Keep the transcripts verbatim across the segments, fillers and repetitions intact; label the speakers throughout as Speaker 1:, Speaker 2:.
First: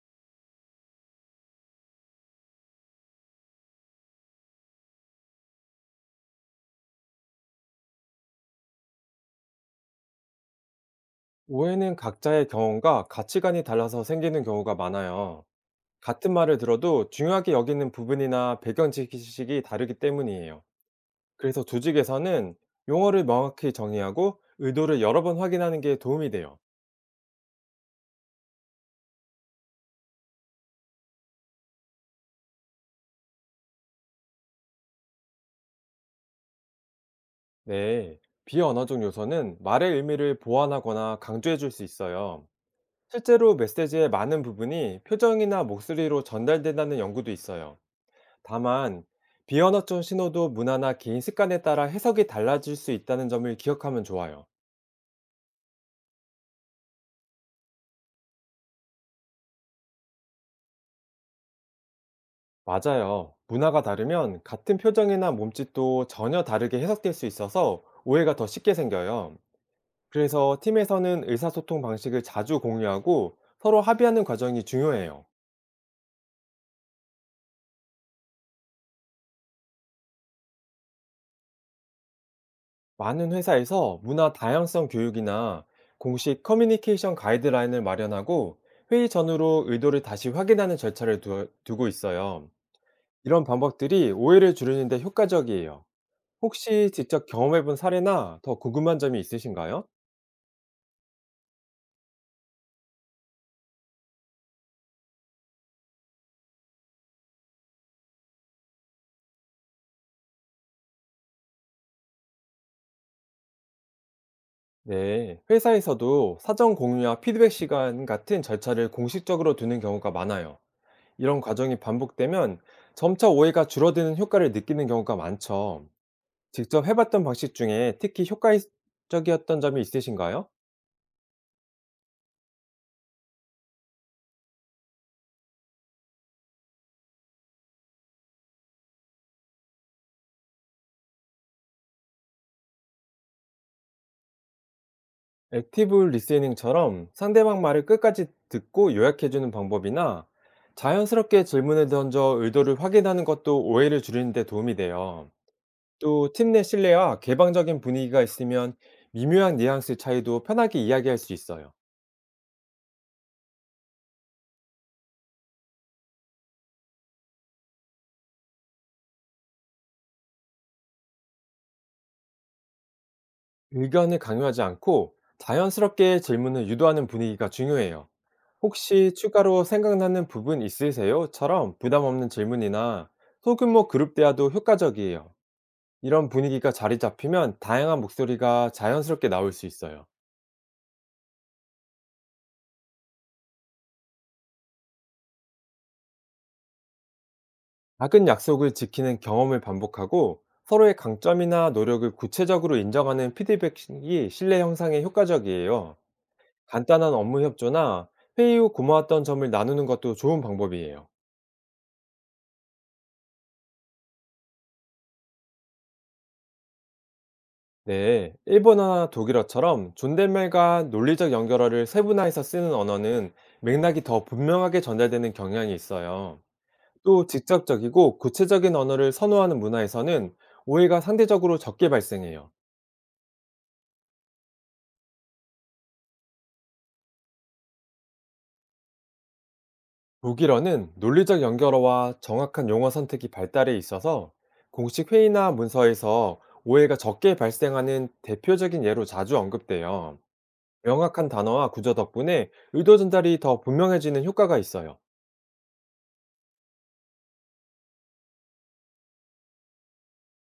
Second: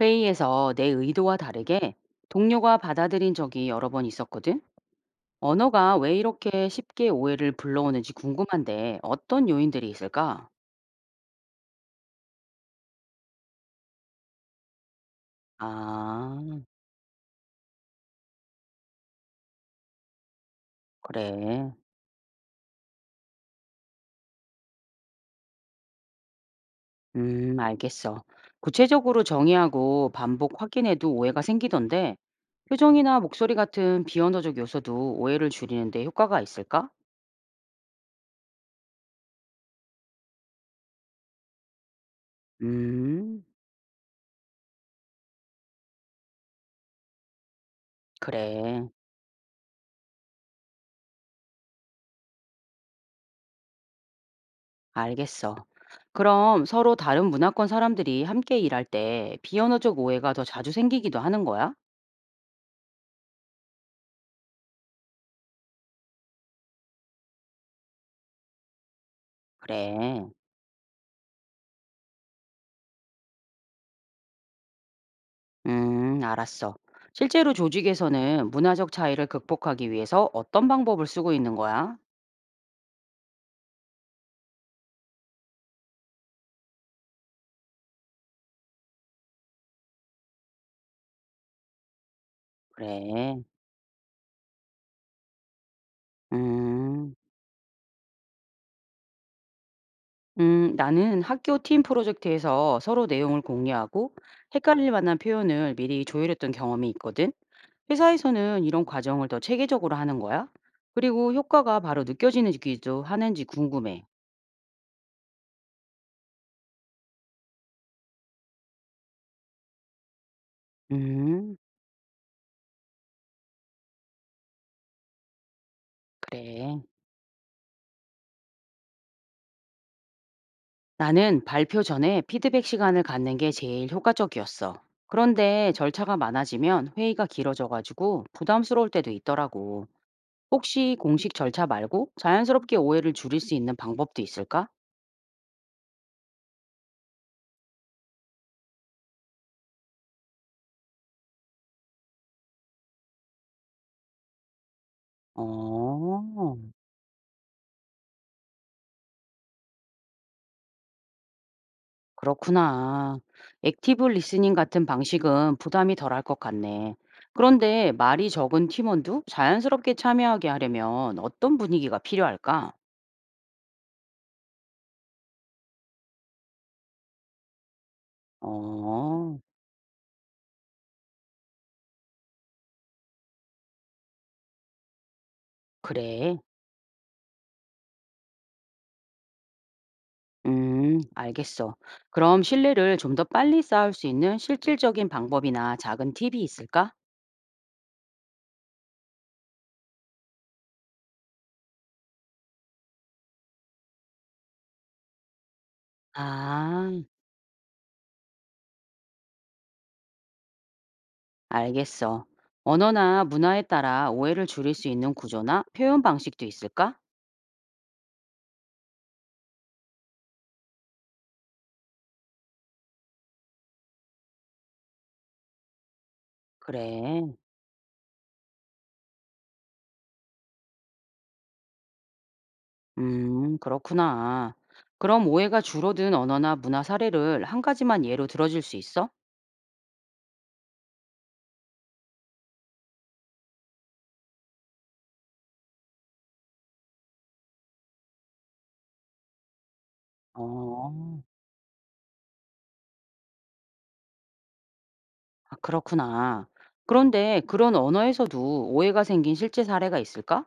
Speaker 1: 회의에서 내 의도와 다르게 동료가 받아들인 적이 여러 번 있었거든. 언어가 왜 이렇게 쉽게 오해를 불러오는지 궁금한데 어떤 요인들이 있을까?
Speaker 2: 오해는 각자의 경험과 가치관이 달라서 생기는 경우가 많아요. 같은 말을
Speaker 1: 아,
Speaker 2: 들어도 중요하게 여기는 부분이나 배경 지식이 다르기 때문이에요. 그래서
Speaker 1: 그래.
Speaker 2: 조직에서는 용어를 명확히 정의하고 의도를 여러 번 확인하는 게 도움이 돼요.
Speaker 1: 음, 알겠어. 구체적으로 정의하고 반복 확인해도 오해가 생기던데 표정이나 목소리 같은 비언어적 요소도 오해를 줄이는데 효과가 있을까?
Speaker 2: 네. 비언어적 요소는 말의 의미를 보완하거나 강조해 줄 수 있어요.
Speaker 1: 음,
Speaker 2: 실제로 메시지의 많은 부분이 표정이나 목소리로 전달된다는 연구도 있어요.
Speaker 1: 그래.
Speaker 2: 다만 비언어적 신호도 문화나 개인 습관에 따라 해석이 달라질 수 있다는 점을 기억하면 좋아요.
Speaker 1: 알겠어. 그럼 서로 다른 문화권 사람들이 함께 일할 때 비언어적 오해가 더 자주 생기기도 하는 거야?
Speaker 2: 맞아요. 문화가 다르면 같은 표정이나 몸짓도 전혀 다르게 해석될 수 있어서 오해가 더 쉽게 생겨요.
Speaker 1: 그래.
Speaker 2: 그래서 팀에서는 의사소통 방식을 자주 공유하고 서로 합의하는 과정이 중요해요.
Speaker 1: 음, 알았어. 실제로 조직에서는 문화적 차이를 극복하기 위해서 어떤 방법을 쓰고 있는 거야?
Speaker 2: 많은 회사에서 문화 다양성 교육이나 공식 커뮤니케이션 가이드라인을 마련하고 회의 전후로 의도를 다시 확인하는 절차를 두- 두고 있어요.
Speaker 1: 그래.
Speaker 2: 이런 방법들이 오해를 줄이는데 효과적이에요. 혹시
Speaker 1: 음.
Speaker 2: 직접 경험해 본 사례나 더 궁금한 점이 있으신가요?
Speaker 1: 음, 나는 학교 팀 프로젝트에서 서로 내용을 공유하고 헷갈릴 만한 표현을 미리 조율했던 경험이 있거든. 회사에서는 이런 과정을 더 체계적으로 하는 거야? 그리고 효과가 바로 느껴지는지도 하는지 궁금해.
Speaker 2: 네. 회사에서도 사전 공유와 피드백 시간 같은 절차를 공식적으로 두는 경우가 많아요. 이런
Speaker 1: 음,
Speaker 2: 과정이 반복되면 점차 오해가 줄어드는 효과를 느끼는 경우가 많죠.
Speaker 1: 그래.
Speaker 2: 직접 해봤던 방식 중에 특히 효과적이었던 점이 있으신가요?
Speaker 1: 나는 발표 전에 피드백 시간을 갖는 게 제일 효과적이었어. 그런데 절차가 많아지면 회의가 길어져가지고 부담스러울 때도 있더라고. 혹시 공식 절차 말고 자연스럽게 오해를 줄일 수 있는 방법도 있을까?
Speaker 2: 액티브 리스닝처럼 상대방 말을 끝까지 듣고 요약해주는 방법이나 자연스럽게 질문을 던져 의도를 확인하는 것도 오해를 줄이는 데 도움이 돼요.
Speaker 1: 어,
Speaker 2: 또 팀 내 신뢰와 개방적인 분위기가 있으면 미묘한 뉘앙스 차이도 편하게 이야기할 수 있어요.
Speaker 1: 그렇구나. 액티브 리스닝 같은 방식은 부담이 덜할 것 같네. 그런데 말이 적은 팀원도 자연스럽게 참여하게 하려면 어떤 분위기가 필요할까?
Speaker 2: 의견을 강요하지 않고 자연스럽게 질문을 유도하는 분위기가 중요해요. 혹시
Speaker 1: 어,
Speaker 2: 추가로 생각나는 부분 있으세요?처럼 부담 없는 질문이나 소규모 그룹 대화도 효과적이에요. 이런
Speaker 1: 그래.
Speaker 2: 분위기가 자리 잡히면 다양한 목소리가 자연스럽게 나올 수 있어요.
Speaker 1: 음, 알겠어. 그럼 신뢰를 좀 더 빨리 쌓을 수 있는 실질적인 방법이나 작은 팁이 있을까?
Speaker 2: 작은 약속을 지키는 경험을 반복하고 서로의 강점이나 노력을 구체적으로 인정하는 피드백이 신뢰 형성에 효과적이에요.
Speaker 1: 아,
Speaker 2: 간단한 업무 협조나 회의 후 고마웠던 점을 나누는 것도 좋은 방법이에요.
Speaker 1: 알겠어. 언어나 문화에 따라 오해를 줄일 수 있는 구조나 표현 방식도 있을까?
Speaker 2: 네, 일본어나 독일어처럼 존댓말과 논리적 연결어를 세분화해서 쓰는 언어는 맥락이 더 분명하게 전달되는 경향이 있어요. 또
Speaker 1: 그래.
Speaker 2: 직접적이고 구체적인 언어를 선호하는 문화에서는 오해가 상대적으로 적게 발생해요.
Speaker 1: 음, 그렇구나. 그럼 오해가 줄어든 언어나 문화 사례를 한 가지만 예로 들어줄 수 있어?
Speaker 2: 독일어는 논리적 연결어와 정확한 용어 선택이 발달해 있어서 공식 회의나 문서에서 오해가 적게 발생하는 대표적인 예로 자주 언급돼요.
Speaker 1: 어,
Speaker 2: 명확한 단어와 구조 덕분에 의도 전달이 더 분명해지는 효과가 있어요.
Speaker 1: 아, 그렇구나. 그런데 그런 언어에서도 오해가 생긴 실제 사례가 있을까?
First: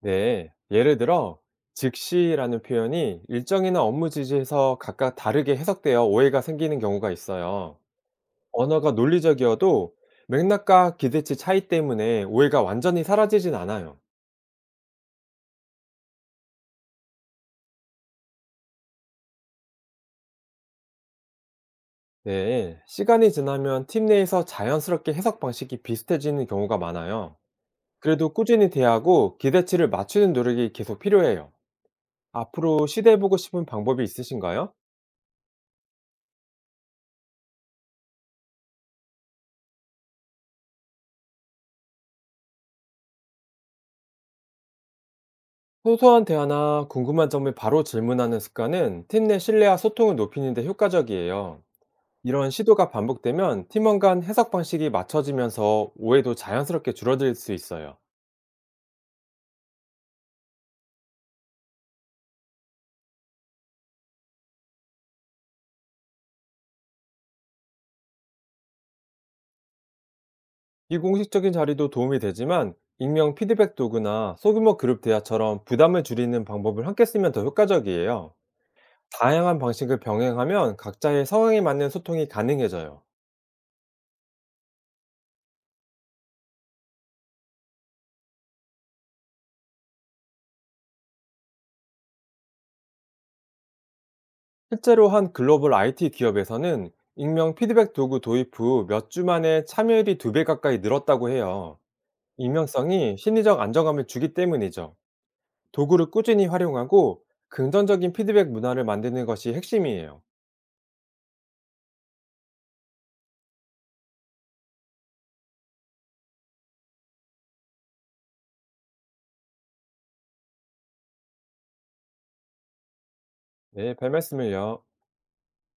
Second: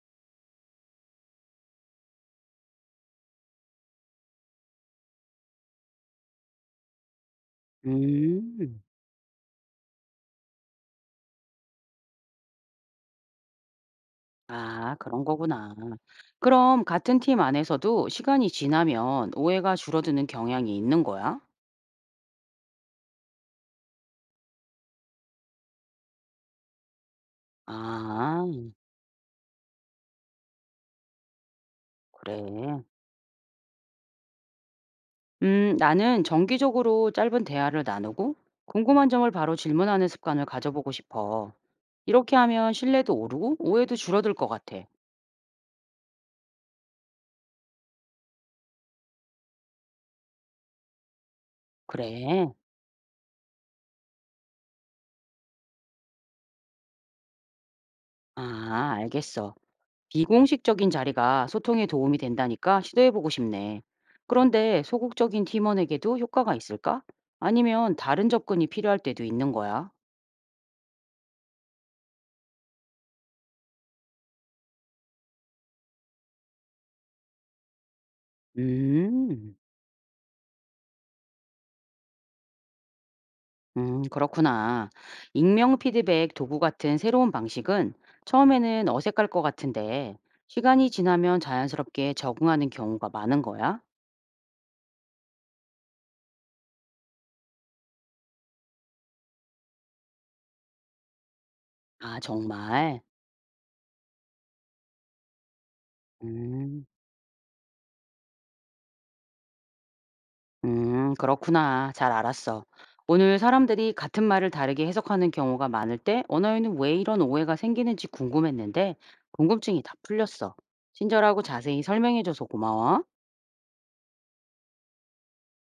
Speaker 2: 네, 예를 들어 즉시라는 표현이 일정이나 업무 지시에서 각각 다르게 해석되어 오해가 생기는 경우가 있어요.
Speaker 1: 음,
Speaker 2: 언어가 논리적이어도 맥락과 기대치 차이 때문에 오해가 완전히 사라지진 않아요.
Speaker 1: 아, 그런 거구나. 그럼 같은 팀 안에서도 시간이 지나면 오해가 줄어드는 경향이 있는 거야?
Speaker 2: 네, 시간이 지나면 팀 내에서 자연스럽게 해석 방식이 비슷해지는 경우가 많아요. 그래도
Speaker 1: 아,
Speaker 2: 꾸준히 대하고 기대치를 맞추는 노력이 계속 필요해요.
Speaker 1: 그래.
Speaker 2: 앞으로 시도해보고 싶은 방법이 있으신가요?
Speaker 1: 음, 나는 정기적으로 짧은 대화를 나누고 궁금한 점을 바로 질문하는 습관을 가져보고 싶어. 이렇게 하면 신뢰도 오르고 오해도 줄어들 것 같아.
Speaker 2: 소소한 대화나 궁금한 점을 바로 질문하는 습관은 팀 내 신뢰와 소통을 높이는 데 효과적이에요.
Speaker 1: 그래.
Speaker 2: 이런 시도가 반복되면 팀원 간 해석 방식이 맞춰지면서 오해도 자연스럽게 줄어들 수 있어요.
Speaker 1: 아, 알겠어. 비공식적인 자리가 소통에 도움이 된다니까 시도해보고 싶네. 그런데 소극적인 팀원에게도 효과가 있을까? 아니면 다른 접근이 필요할 때도 있는 거야?
Speaker 2: 이 공식적인 자리도 도움이 되지만 익명 피드백 도구나 소규모 그룹 대화처럼 부담을 줄이는 방법을 함께 쓰면 더 효과적이에요.
Speaker 1: 음.
Speaker 2: 다양한 방식을 병행하면 각자의 상황에 맞는 소통이 가능해져요.
Speaker 1: 음, 그렇구나. 익명 피드백 도구 같은 새로운 방식은 처음에는 어색할 것 같은데 시간이 지나면 자연스럽게 적응하는 경우가 많은 거야?
Speaker 2: 실제로 한 글로벌 아이티 기업에서는 익명 피드백 도구 도입 후 몇 주 만에 참여율이 두 배 가까이 늘었다고 해요.
Speaker 1: 아, 정말?
Speaker 2: 익명성이 심리적 안정감을 주기 때문이죠. 도구를 꾸준히
Speaker 1: 음,
Speaker 2: 활용하고 긍정적인 피드백 문화를 만드는 것이 핵심이에요.
Speaker 1: 음, 그렇구나. 잘 알았어. 오늘 사람들이 같은 말을 다르게 해석하는 경우가 많을 때 언어에는 왜 이런 오해가 생기는지 궁금했는데 궁금증이 다 풀렸어. 친절하고 자세히 설명해줘서 고마워.
Speaker 2: 네, 별 말씀을요.